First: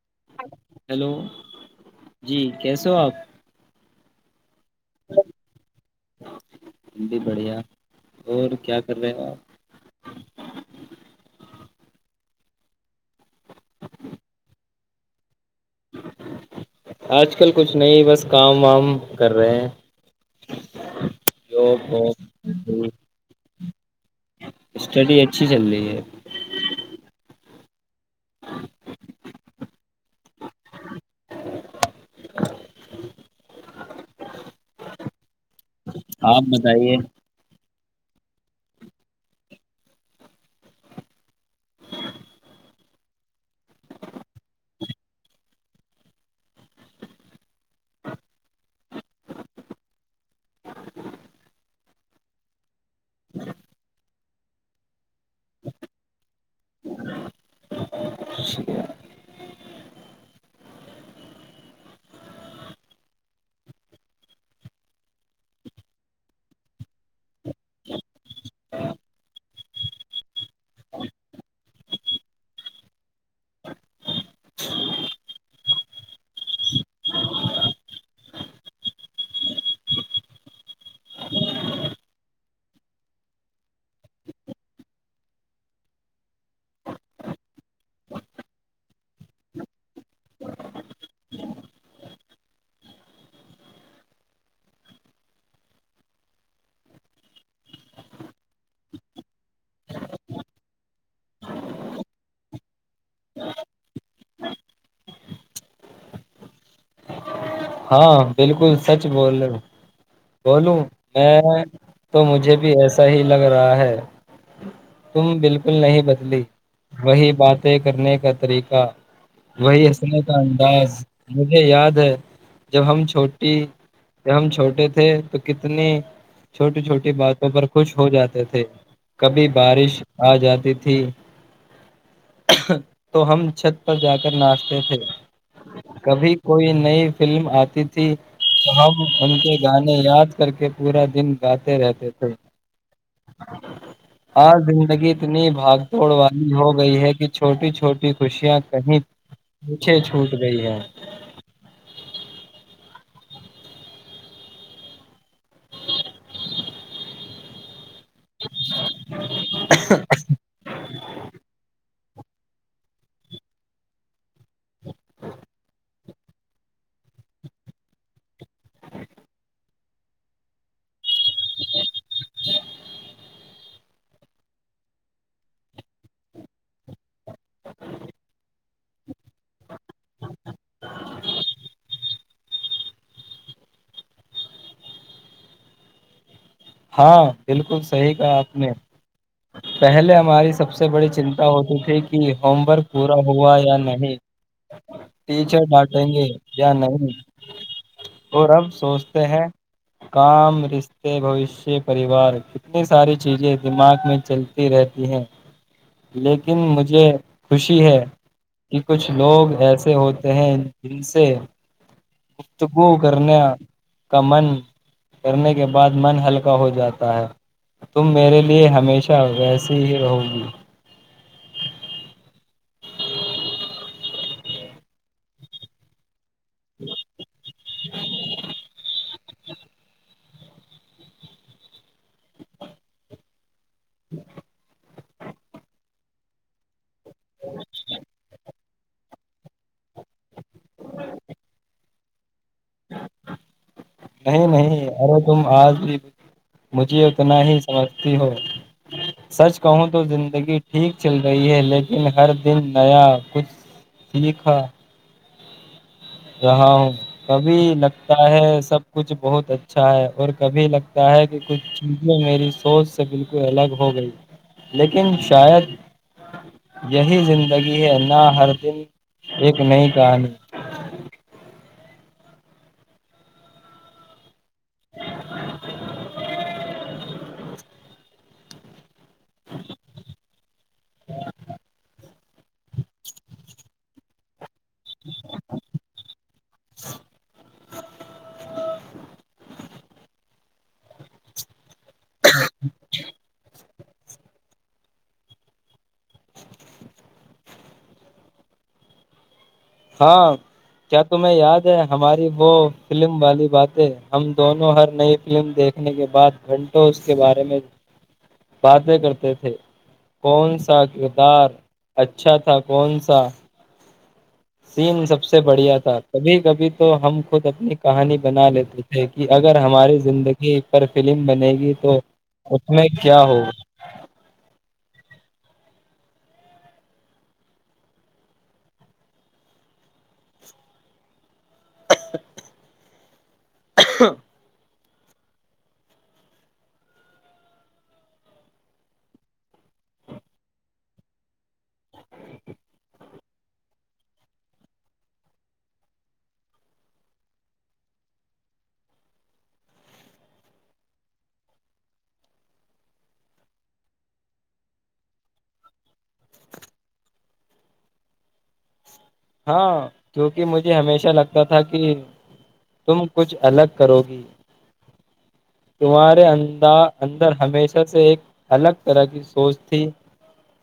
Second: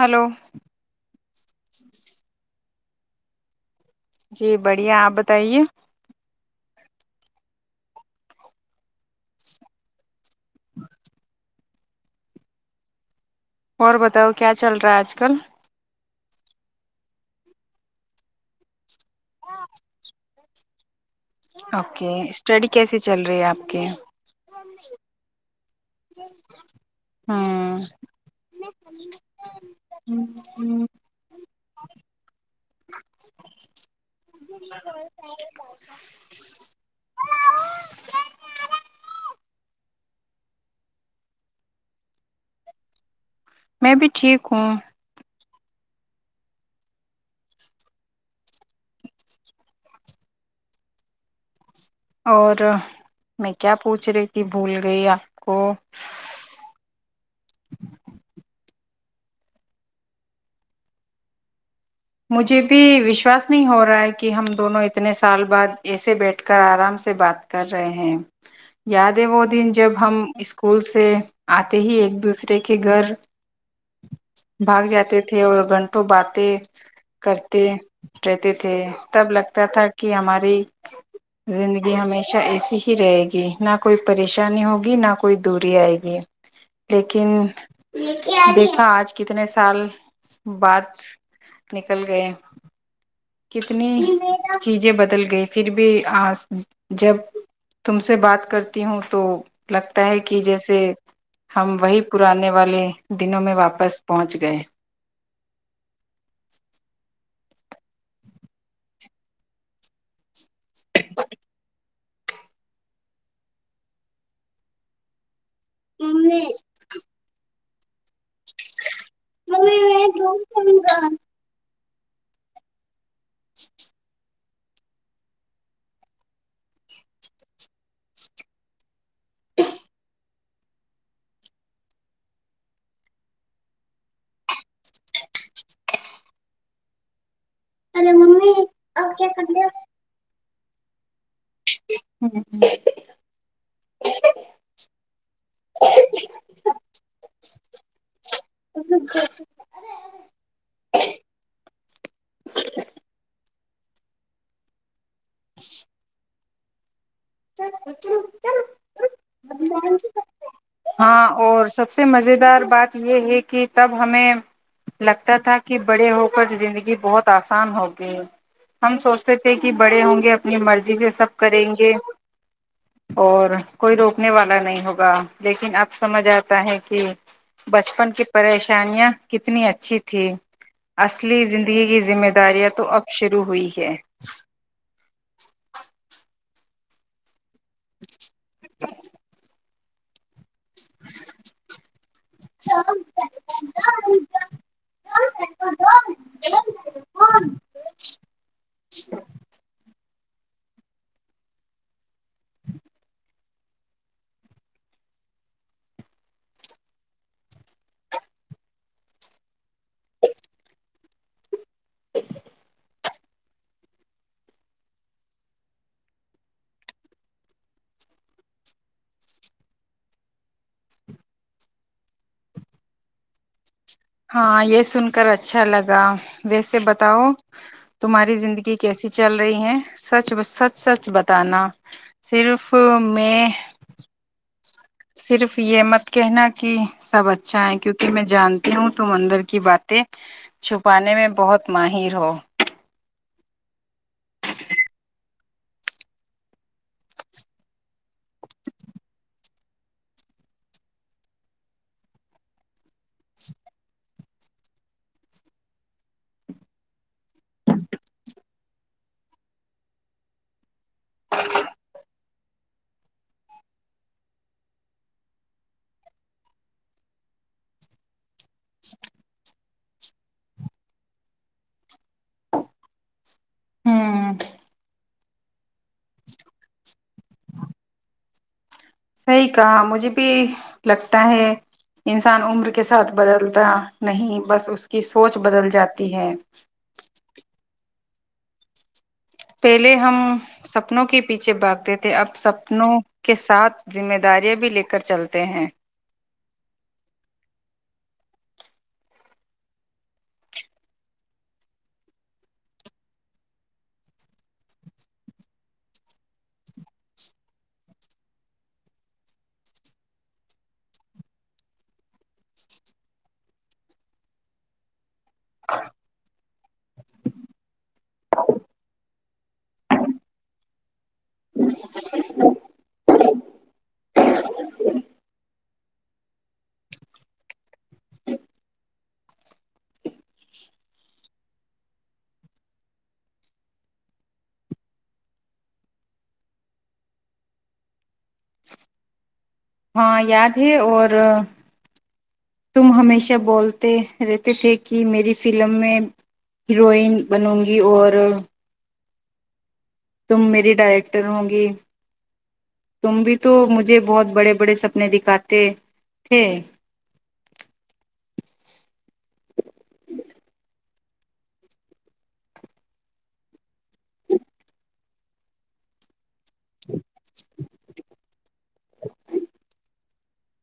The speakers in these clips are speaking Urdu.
ہلو ہیلو جی کیسےو ہو آپ جی بڑھیا آپ بتائیے بھی بڑھیا اور کیا کر رہے ہو آپ ہ اور بتاؤ کیا چل رہا ہے آج کل آج کل کچھ نہیں بس کام وام کر رہے ہیں ڈگعگر اوکے اسٹڈی کیسے چل رہی ہے آپ اوکے اسٹڈی اچھی چل رہی ہے ج ہوں ہوں ہوں آپ بتائیے میں بھی ٹھیک ہوں اور میں کیا پوچھ رہی کہ بھول گئی آپ کو مجھے بھی وشواس نہیں ہو رہا ہے کہ ہم دونوں اتنے سال بعد ایسے بیٹھ کر آرام سے بات کر رہے ہیں یاد ہے وہ دن جب ہم اسکول سے آتے ہی ایک دوسرے کے گھر بھاگ جاتے تھے اور گھنٹوں باتیں کرتے رہتے تھے تب لگتا تھا کہ ہماری زندگی ہمیشہ ایسی ہی رہے گی نہ کوئی پریشانی ہوگی نہ کوئی دوری آئے گی لیکن دیکھا آج کتنے سال بعد نکل گئے کتنی چیزیں بدل گئی پھر بھی آ جب تم سے بات کرتی ہوں تو لگتا ہے کہ جیسے ہم وہی پرانے والے دنوں میں واپس پہنچ گئے ہاں بالکل سچ بول رہے ہو بولوں میں تو مجھے بھی ایسا ہی لگ رہا ہے تم بالکل نہیں ممی بدلی وہی بات طے کرنے کا طریقہ وہی حسل کا ممی انداز میں مجھے یاد ا جب ہم چھوٹے ہم چھوٹے تھے تو کتنی چھوٹی چھوٹی باتوں پر خوش ہو جاتے تھے کبھی بارش آ جات تھی تو ہم چھت پر جا کر ناشتے تھ کبھی کوئی نہیں فلم ت تھی ارے ممی تو ہم اب کیا ان کے کر گانے یاد کر کے پورا دن گاتے رہتے تھے آج زندگی اتنی بھاگ توڑ والی ہو گئی ہے کہ چھوٹی چھوٹی خوشیاں کہیں پیچھے چھوٹ گئی ہے ذگذگذگ بگغشغ س کت ہاں اور سب سب سے مزے دار بات یہ ہے کہ تب ہمیں لگتا تھا کہ بڑے ہو کر زندگی بہت آسان ہو گئی ہم سوچتے تھے کہ بڑے ہوں گے اپنی مرضی سے سب کریں گے اور کوئی روکنے والا نہیں ہوگا لیکن اب سمجھ آتا ہے کہ بچپن کی پریشانیاں کتنی اچھی تھیں اصلی زندگی کی ذمہ داریاں تو اب شروع ہوئی ہے [inaudible] ہاں بالکل صحیح کہا آپ نے پہلے ہماری سب سے بڑی چنتا ہوتی تھی کہ ہوم ورک پورا ہوا یا نہیں ٹیچر بانٹیں گے یا نہیں اور اب سوچتے ہیں کام رشتے بھشیہ پریوار اتنی ساری چیزیں دماغ میں چلتی رہتی ہیں لیکن مجھے خوشی ہے کہ کچھ لوگ ایسے ہوتے ہیں جن سے تو وہ کرنے کا من کرنے کے بعد من ہلکا ہو جاتا ہے تم میرے لیے ہمیشہ ویسی ہی رہو گی ہاں یہ سن کر اچھا لگا ویسے بتاؤ تمہاری زندگی کیسی چل رہی ہیں سچ سچ سچ بتانا صرف میں [inaudible] صرف یہ مت کہنا کہ سب اچھا ہے کیونکہ میں جانتا ہوں تم اندر کی باتیں چھپانے میں بہت ماہر [inaudible] نہیں نہیں ارو تم آج بھی مجھے اتنا ہی سمجھتی ہو سچ کہوں تو زندگی ٹھیک چل رہی ہے لیکن ہر دن نیا کچھ سیکھا رہا ہوں کبھی لگتا ہے سب کچھ بہت اچھا ہے اور کبھی لگتا ہے کہ کچھ چیزیں میری سوچ سے بالکل الگ ہو گئی لیکن شاید یہی زندگی ہے نہ ہر دن ایک نئی کہانی [inaudible] ہوں صحیح کہا مجھے بھی لگتا ہے انسان عمر کے ساتھ بدلتا نہیں بس اس کی سوچ بدل جاتی ہے [inaudible] پہلے ہم سپنوں کے پیچھے بگ تھے اب سپنوں کے ساتھ ذمہ داریاں بھی لے کر چلتے ہیں ہاں کیا تمہیں یاد ہے ہماری وہ فلم والی باتیں ہم دونوں ہر نئی فلم دیکھنے کے بعد گھنٹوں اس کے بارے میں باتیں کرتے تھے کون سا کردار اچھا تھا کون سا سین سب سے بڑھیا تھا کبھی کبھی تو ہم خود اپنی کہانی بنا لیتے تھے کہ کہ اگر ہماری زندگی پر فلم بنے گی تو اس میں کیا ہو [unintelligible] ہاں یاد ہے اور تم ہمیشہ بولتے رہتے تھے کہ میری فلم میں ہیروئن بنوں گی اور تم میری ڈائریکٹر ہ گی تم بھی تو مجھے بہت بڑے بڑے سپنے دکھاتے تھے ہاں کیونکہ مجھے ہمیشہ اچھا لگتا تھا کہ تم کچھ الگ کرو گی سمارے اندر ہمیشہ سے ایک الگ طرح کی سوچ تھی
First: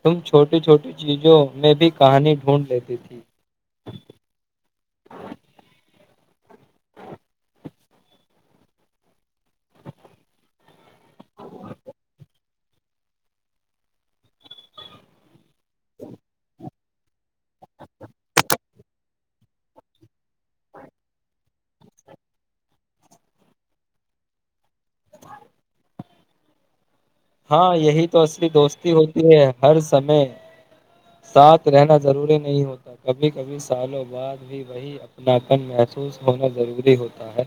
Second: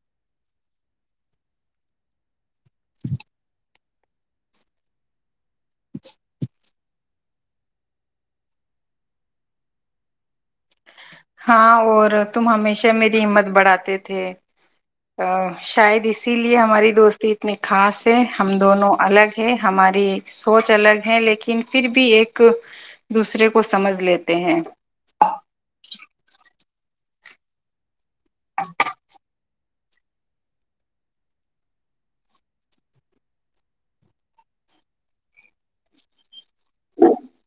تم چھوٹی چھوٹی چیزوں میں بھی کہانی ڈھونڈ لیتی تھی پشپجغس پگوسع ہاں اور تم ہمیشہ میری ہمت بڑھاتے تھے شاید اسی لیے ہماری دوستی اتنی خاص ہے ہم دونوں الگ ہے ہماری سوچ الگ ہے لیکن پھر بھی ایک دوسرے کو سمجھ لیتے ہیں ہ ہاں یہی تو اصلی دوستی ہوتی ہے ہر سمے ساتھ رہنا ضروری نہیں ہوتا کبھی کبھی سالوں بعد بھی وہی اپنا کن محسوس ہونا ضروری ہوتا ہے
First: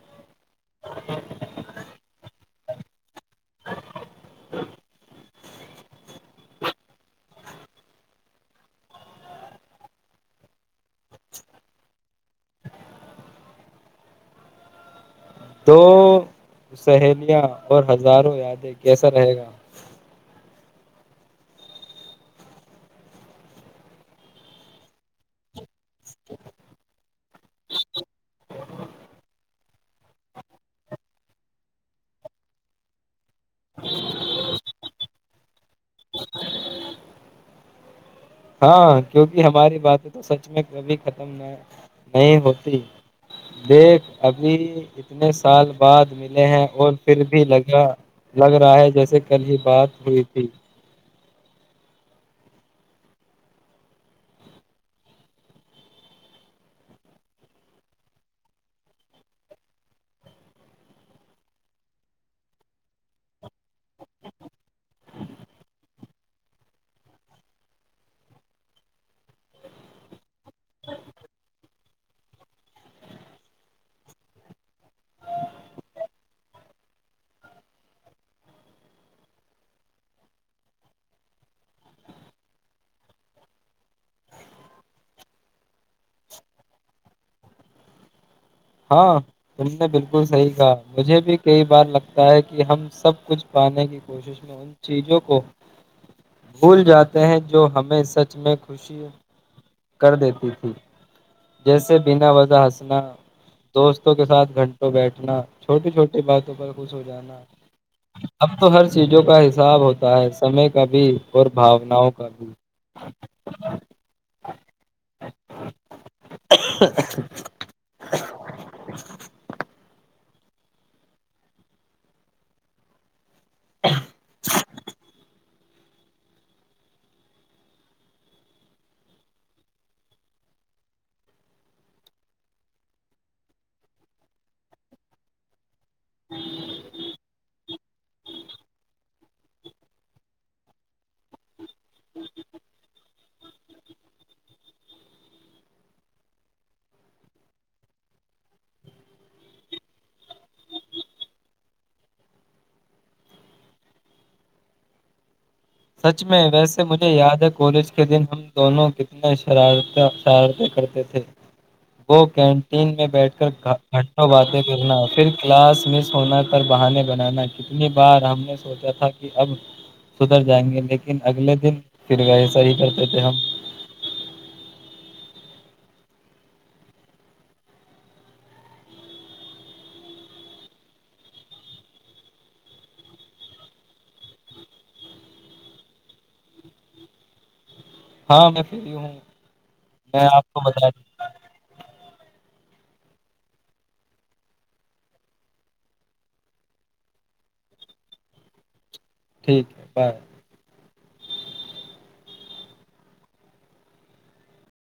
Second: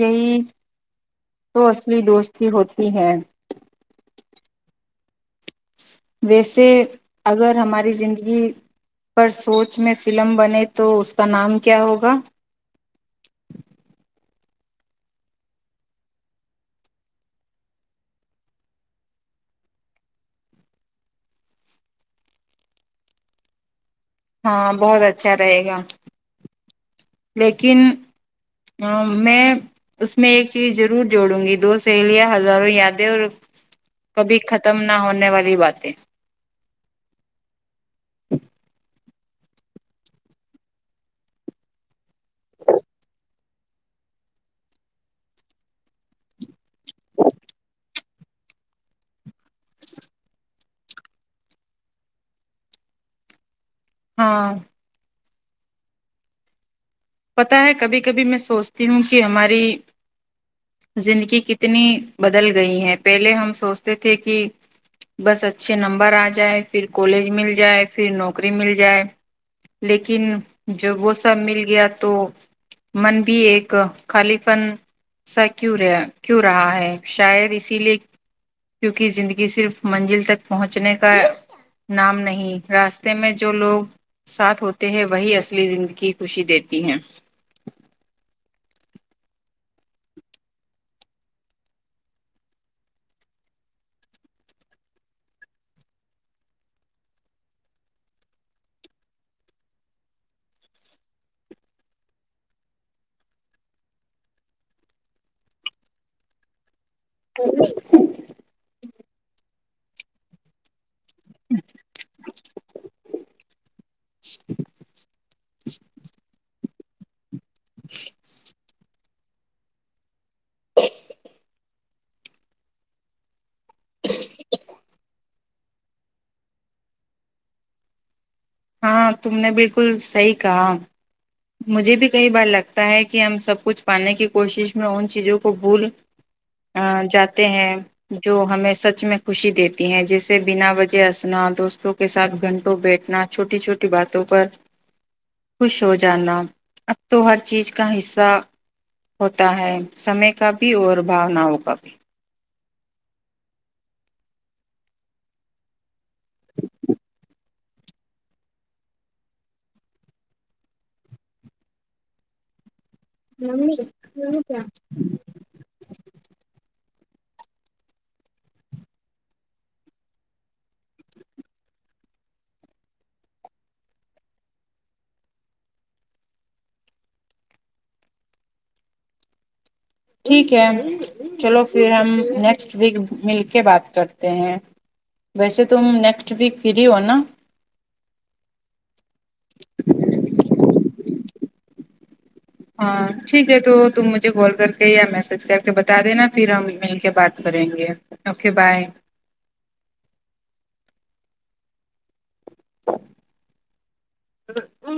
یہی تو اصلی دوستی ہوتی ہے شرپسرج ویسے اگر ہماری زندگی پر سوچ میں فلم بنے تو اس کا نام کیا ہوگا دو سہیلیاں اور ہزاروں یادیں کیسا رہے گا ہاں بہت اچھا رہے گا اس لیکن میں اس میں ایک چیز ضرور جوڑوں گی دو سہیلیاں ہزاروں یادیں اور کبھی ختم نہ ہونے والی باتیں ہاں کیونکہ ہماری باتیں تو سچ میں کبھی ختم نہیں ہوتی دیکھ ابھی اتنے سال بعد ملے ہیں اور پھر بھی لگا لگ رہا ہے جیسے کل ہی بات ہوئی تھی ہاں پتا ہے کبھی کبھی میں سوچتی ہوں کہ ہماری زندگی کتنی بدل گئی ہے پہلے ہم سوچتے تھے کہ بس اچھے نمبر آ جائے پھر کالج مل جائے پھر نوکری مل جائے لیکن جب وہ سب مل گیا تو من بھی ایک خالی فن سا کیوں رہ کیوں رہا ہے شاید اسی لیے کیونکہ زندگی صرف منزل تک پہنچنے کا نام نہیں راستے میں جو لوگ ساتھ ہوتے ہیں وہی اصلی زندگی خوشی دیتے ہیں ہاں تم نے بالکل صحیح کہا مجھے بھی کئی بار لگتا ہے کہ ہم سب کچھ پانے کی کوشش میں ان چیزوں کو بھول جاتے ہیں جو ہمیں سچ میں خوشی کر دیتی تھی جیسے بنا وضا ہسنا دوستوں کے ساتھ گھنٹوں بیٹھنا چھوٹی چھوٹی باتوں پر خوش ہو جانا اب تو ہر چیزوں کا ح صاب ہوتا ہے سمے کا بھی بھی اور بھاوناؤں کا بھی جپسذسغغس ج بہار کی اوج عا رہی ہے ہاں تم نے بالکل صحیح کہا مجھے بھی کئی بار لگتا ہے کہ ہم سب کچھ پانے کی کوشش میں ان چیزوں کو بھول ا جاتے ہیں جو ہمیں سچ میں خوشی دیتی ہیں جیسے بنا وجے اسنا دوست کے سھ گھنٹوں بیٹھنا چھوٹی چھوٹی باتوں پر خوش ہو ج جانا اب تو ہر چیز کا حصہ ہوتا ہے سمے کا بھی اور بھاوناؤں کا بھی سچ میں ویسے مجھے یاد ہے کالج کے دن ہم دونوں کتنے شرار شرارتیں کرتے تھے وہ کین تین میں بیٹھ کر گھنٹوں باتیں کرنا پھر کلاس مس ہونا کر بہانے پر بنانا کتنی بار ہم نے سوچا تھا کہ اب س اھر جائیں گے لیکن اگلے دن پھر وہ ایسا ہی کرتے تھے ہم ٹھیک ہے چلو پھر ہم نیکسٹ ویک مل کے بات کرتے ہیں ویسے تم نیکسٹ ویک فری ہو نا ہاں میں پھرری ہوں میں آپ کو بتا ہاں ٹھیک ہے تو تم مجھے کال کر کے یا میسج کر کے بتا دینا پھر ہم مل کے بات کریں گے اوکے بائے ٹھیک ہے بائے ا ا